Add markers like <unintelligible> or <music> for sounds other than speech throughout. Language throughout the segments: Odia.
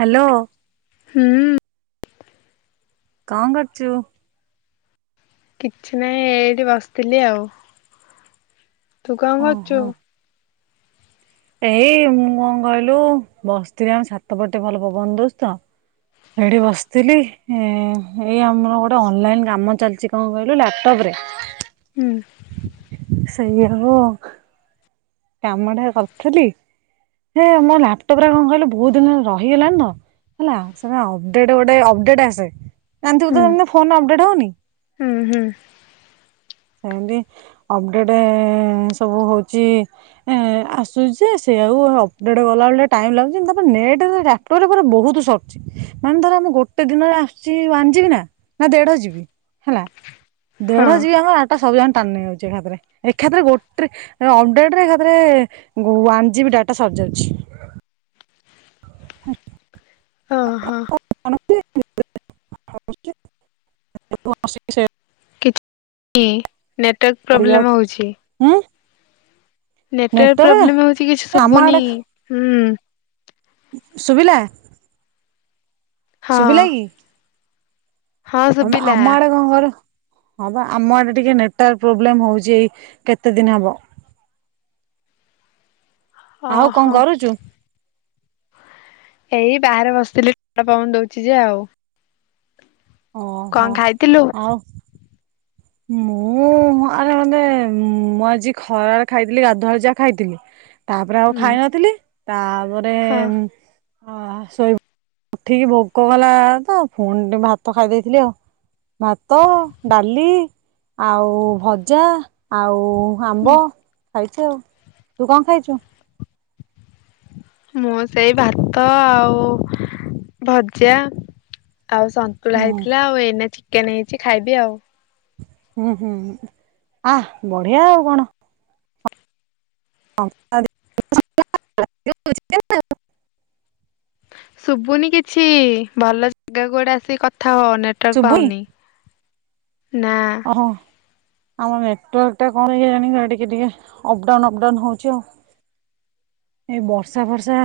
ହାଲୋ। ହୁଁ। ଙ୍କ କରଚୁ। କିଛି ନାହିଁ ଏଠି ବସିଥିଲି ଆଉ। ତୁ କଣ କରଛୁ? ଓହୋ। ଏଇ ମୁଁ କଣ କହିଲୁ ବସିଥିଲି ଆମ ଛାତ ପଟେ ଭଲ ପବନ ଦଉଚି ତ ସେଇଠି ବସିଥିଲି ଏ ଏଇ ଆମର ଗୋଟେ ଅନଲାଇନ କାମ ଚାଲିଛି କଣ କହିଲୁ ଲାପଟପ ରେ। ହୁଁ ସେଇଆଉ କାମଟା କରିଥିଲି ହେ ମୋ ଲାପଟପ ରେ କଣ କହିଲୁ ବହୁତ ଦିନ ହେଲା ରହିଗଲାଣି ତ ହେଲା ସେଟା ଅପଡେଟ ଗୋଟେ ଅପଡେଟ ଆସେ। ଜାଣିଥିବୁ ହୁଁ ତ ମାନେ ଫୋନ ଅପ୍ ଡେଟ୍ ହଉନି। ହୁଁ ହୁଁ ସେମତି ଅପଡେଟ ସବୁ ହଉଛି। ଏ ଆସୁଛି ସେଇଆଉ ଅପଡେଟ କଲା ବଳେ ଟାଇମ ଲାଗୁଛି ତାପରେ ନେଟ ଲାପଟପ ରେ ବହୁତ ସରୁଛି ମାନେ ଧର ଆମେ ଗୋଟେ ଦିନରେ ଆସୁଛି ୱାନ ଜିବି ନା ନା ଦେଢ ଜିବି ହେଲା। ହଁ ଦେଢ ଯିବି। ସବୁ ଯାକ ଟାଣି ନେଇଯାଉଛି ଏକା ଥରେ, ଏକା ଥରେ ଗୋଟେ ରେ । ଟ ଏକାଥରେ ୱାନ୍ ଜିବି ଡାଟା ସରିଯାଉଛି। ଆ୍ ଓହୋ କିଛି <unintelligible> <unintelligible> ନେଟୱାର୍କ ପ୍ରୋବ୍ଲେମ୍ ହଉଛି। ନେଟୱାର୍କ ପ୍ରୋବ୍ଲେମ ହଉଛି କିଛି ଆମ ଆଡ଼େ ଶୁଭୁନି ହୁଁ। ଶୁଭିଲା। ହଁ ସୁଭିଲା କି? ହଁ ଆମ ଶୁଭିଲା। ଆମ ଆଡେ କଣ୍ କର୍। ହଁ ବା ଆମ ଆଡେ ଟିକେ ନେଟୱାର୍କ ପ୍ରୋବ୍ଲେମ ହଉଛି ଏଇ କେତେ ଦିନ ହବ। ଆଉ କଣ ଓହୋ କରୁଛୁ? ଏଇ ବାହାରେ ବସିଥିଲି ଡ ପବନ ଦଉଛି ଯେ ଆଉ। ଓହୋ କଣ ଖାଇଥିଲୁ? ଆଉ ମୁଁ ଆରେ ମାନେ ମୁଁ ଆଜି ଖରାରେ ଖାଇଥିଲି ଗାଧୁଆଳ ଯାହା ଖାଇଥିଲି। ତାପରେ ଆଉ ହୁଁ ଖାଇ ନଥିଲି ତାପରେ। ହଁ ହ ଶୋଇ ଉଠିକି ଭୋକ କଲା ତ ପୁଣି ଟିକେ ଭାତ ଖାଇ ଦେଇଥିଲି ଆଉ ଭାତ ଡାଲି। ଆଉ ଭଜା ଆଉ। ଆମ୍ବ। ଖାଇଛୁ ଆଉ ତୁ କଣ ଖାଇଛୁ? ମୁଁ ସେଇ ଭାତ ଆଉ ଭଜା। ଆଉ ସନ୍ତୁଳା ହୁଁ ହେଇଥିଲା ଆଉ ଏଇନା। ଚିକେନ ହେଇଛି ଖାଇବି ଆଉ। ହୁଁ ହୁଁ ଆ ବଢିଆ ଆଉ କଣ। <unintelligible> ଶୁଭୁନି କିଛି ଭଲ ଜାଗା କୁ ଗୋଟେ ଆସିକି କ ଥା ହୁଅ ନେଟୱାର୍କ ଶୁଭୁନି ପାଉନି। ନା ଆମର ନେଟାର୍ ଟା କଣ ହେଇାଣି ଟିକେ ଟିକେ ଅପଡାଉନ ଅପଡାଉ ହଉଛି ଆଉ ଏଇ ବର୍ଷା ଫର୍ଷା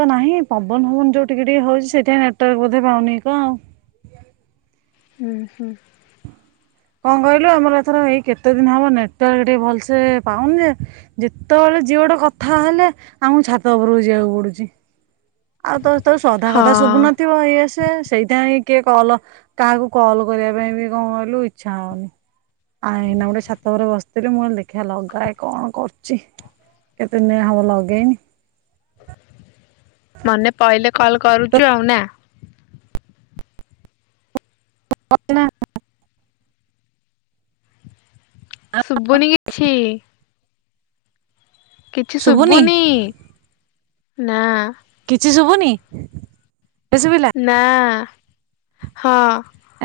ତ ନାହିଁ ପବନ ପବନ ଯୋଉ ଟିକେ ଟିକେ ହଉଛି ସେଠା ନେଟାର୍ ବୋଧେ ପାଉନି କଣ ଆଉ ହୁଁ ହୁଁ କଣ କହିଲୁ ଆମର ଏଥର ଏଇ କେତେ ଦିନ ହବ ନେଟାର୍କ ଟିକେ ଭଲସେ ପାଉନି ଯେ ଯେତେବେଳେ ଝିଅ ଗଟେ କଥା ହେଲେ ଆମକୁ ଛାତ ଉପରକୁ ଯିବାକୁ ପଡୁଛି, ଆଉ ତ ତୋ ସଧା କଥା ହଁ ଶୁଭୁନଥିବ ଇଏ ସେ ସେଇଟା ହିଁ କିଏ କଲ କାହାକୁ କଲ କରିବା ପାଇଁ ବି କଣ କହିଲୁ ଇଚ୍ଛା ହଉନି। ଆନା ଗୋଟେ ଛାତ ଉପରେ ବସ ସେଥିରେ ମୁଁ ଲ ଦେଖିବା ଲଗାଏ କଣ କରୁଛି କେତେ ଦିନଆ ହବ ଲଗେଇନି ମନେ ପହିଲେ କଲ୍ କରୁଛୁ ଆଉ ନା <inaudible> ଶୁଭୁନି କିଛି। କିଛି ଶୁଭୁନି ନାଆ କିଛି ଶୁଭୁନି। <inaudible> ନା। ହଁ।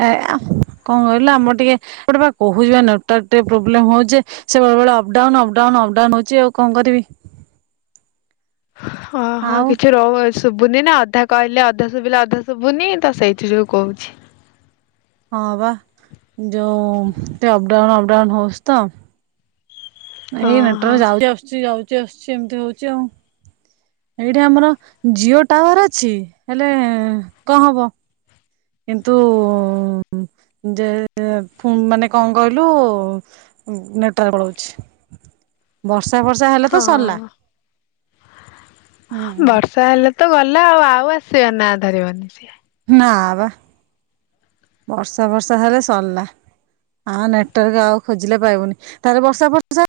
ଏ କଣ କହିଲ ଆମର ଟିକେ ଗୋଟେ କହୁଛିପା ନେଟୱର୍କ ଟିକେ ପ୍ରୋବ୍ଲେମ ହଉଛେ ସେ ବେଳେ ବେଳେ ଅପଡାଉନ ଅପଡାଉନ୍ ଅପଡାଉନ୍ ହଉଛି ଆଉ କଣ କରିବି। ଅହଁ ଆଉ କିଛି ରହୁ ଶୁଭୁନି ନା ଅଧା କହିଲେ ଅଧା ଶୁଭିଲେ ଅଧା ଶୁଭୁନି ତ ସେଇଥିଯୋଗୁଁ କହୁଛି। ହଁ ବା ଯଉ ସେ ଅପଡାଉନ ଡାଉନ୍ ହଉଛି ତ ନାଇଁ ହଁ ନଟର ହଁ ଯାଉଛି ଆସୁଛି ଯାଉଛି ଛି ଏମିତି ହଉଛି ଆଉ ଏଇଠି ଆମର ଜିଓ ଟାୱାର ଅଛି ହେଲେ କଣ ହବ? କିନ୍ତୁ ଯେ ମାନେ କଣ କହିଲୁ ନେଟୱାର୍କ ପଳଉଛି ବର୍ଷା ଫର୍ଷା ହେଲେ ତ ହଁ ସରିଲା ହୁଁ <inaudible> ହୁଁ ବର୍ଷା ହେଲେ ତ ଗଲା ଆଉ ଆଉ ଆସିବା ନା ଧରିବନି ନା ବା ବର୍ଷା ବର୍ଷା ହେଲେ ସରିଲା ଆ ନେଟୱାର୍କ ଆଉ ଖୋଜିଲେ ପାଇବୁନି ତାହେଲେ ବର୍ଷା ବର୍ଷା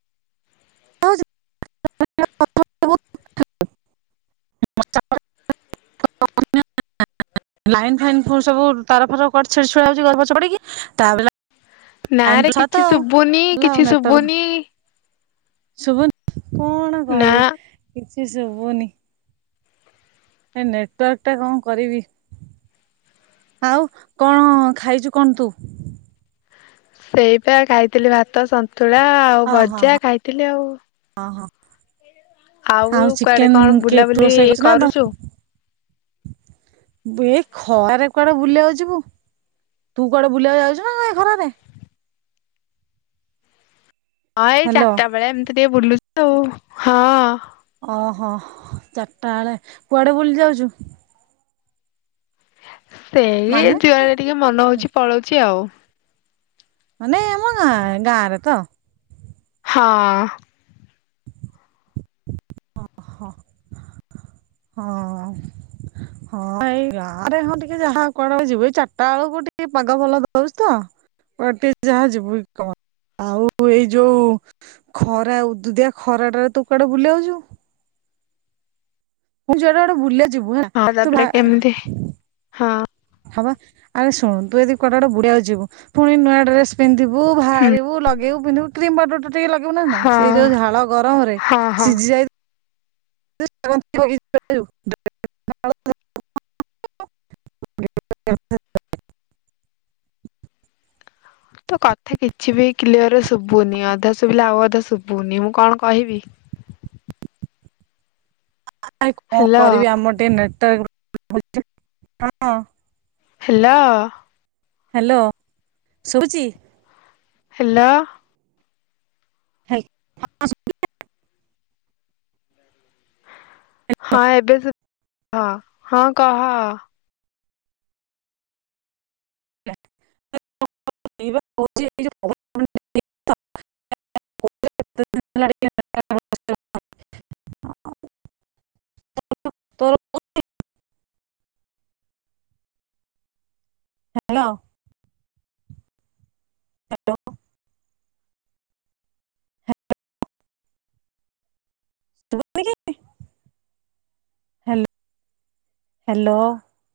ଲାଇନ୍ ଫାଇନ୍ ସବୁ ତାର ଫାର କୁଆଡେ଼ ଛିଡି ଛୁଡା ଯାଉଛି ଗଛ ପଡିକି ତା ନା ରେ କିଛି ଶୁଭୁନି କିଛି ଶୁଭୁନି ଶୁଭ କଣ ନା। କହିବି କି ସୁବୁନି ଏ ନେଟୱାର୍କ ଟା କଣ କରିବି ଆଉ କଣ ଖାଇଛୁ କଣ ତୁ? ସେଇପା ଖାଇଥିଲି ଭାତ ଭାତ ସନ୍ତୁଳା ଆଉ ଓହୋ ଭଜା ହଁ ଖାଇଥିଲି ଆଉ ହଁ ହଁ ଆଉ କୁଆଡେ ଚିକେନ କଣ କେ ତୁ ବୁଲାବୁଲି ରୋଷେଇ ନା କରୁଛୁ? ଏ ଖରାରେ କୁଆଡେ ବୁଲିବାକୁ ଯିବୁ ତୁ କୁଆଡେ ବୁଲିବାକୁ ଯାଉଛୁ ନା ନାଇଁ ଖରାରେ ହଁ ଏଇ ହ୍ୟାଲୋ ଚାରିଟା ବେଳେ ଏମିତି ଟିକେ ବୁଲୁଚୁ ଆଉ ହଁ। ଓହୋ ଚାରିଟା ବେଳେ କୁଆଡେ ବୁଲି ଯାଉଛୁ? ସେଇ ମାନେ ଯୁଆଡେ ଟିକେ ମନ ହଉଛି ପଳଉଛି ଆଉ। ମାନେ ଆମ ଗାଁ ଗାଁରେ ତ ହଁ ଓହୋ ହଁ ହଁ ଏଇ ଗାଁରେ ହଁ ଟିକେ ଯାହା କୁଆଡେ ଗୋଟେ ଯିବୁ ଏଇ ଚାରିଟା ବେଳକୁ ଟିକେ ପାଗ ଭଲ ଦଉଛି ତ କୁଆଡେ ଟିକେ ଯାହା ଯିବୁ କଣ ଆଉ ଏଇ ଯୋଉ ଖରା ଉଦୁଉଦିଆ ଖରାଟାରେ ତୁ କୁଆଡେ ବୁଲିଆକୁ ଯିବୁ । ମୁଁ ଯୁଆଡ଼େ ଗୋଟେ ବୁଲିଆକୁ ଯିବୁ ହେଲା ହଁ ତୁ ତାପରେ ବା କେମିତି ହଁ ହବା ଆରେ ଶୁଣୁ ତୁ ଯଦି କୁଆଡ଼େ ଗୋଟେ ବୁଡିଆକୁ ଯିବୁ ପୁଣି ନୂଆ ଡ୍ରେସ୍ ପିନ୍ଧିବୁ ବୁ ହୁଁ ବାହାରିବୁ ଲଗେଇବୁ ଲଗେଇବୁ ପିନ୍ଧିବୁ କ୍ରିମ ପାଉଡର୍ ତ ତ ଟିକେ ଲଗେଇବୁ ନା ନାହିଁ ହଁ ସେଇ ଯୋଉ ଝାଳ ଗରମ ରେ ହଁ ହଁ। ସିଝି ଯାଇ <unintelligible> <unintelligible> ତୋ କଥା କିଛି କିଛି ବି କ୍ଲିୟର ଶୁଭୁନି ଅଧା ଶୁଭିଲେ ଆଉ ଅଧା ଶୁଭୁନି ମୁଁ କଣ କହିବି । ନାଇଁ କଣ ହେଲୋ କରିବି ଆମର ଟିକେ ନେଟୱାର୍କ <unintelligible> ହେଲା ହ୍ୟାଲୋ ଶୁଭୁଛିି ହାଲୋ <unintelligible> ହଁ ଏବେ ଶୁଭୁ ହଁ ହଁ କହ। <unintelligible> <unintelligible> ହ୍ୟାଲୋ ହ୍ୟାଲୋ ଶୁଭୁନି କି ହ୍ୟାଲୋ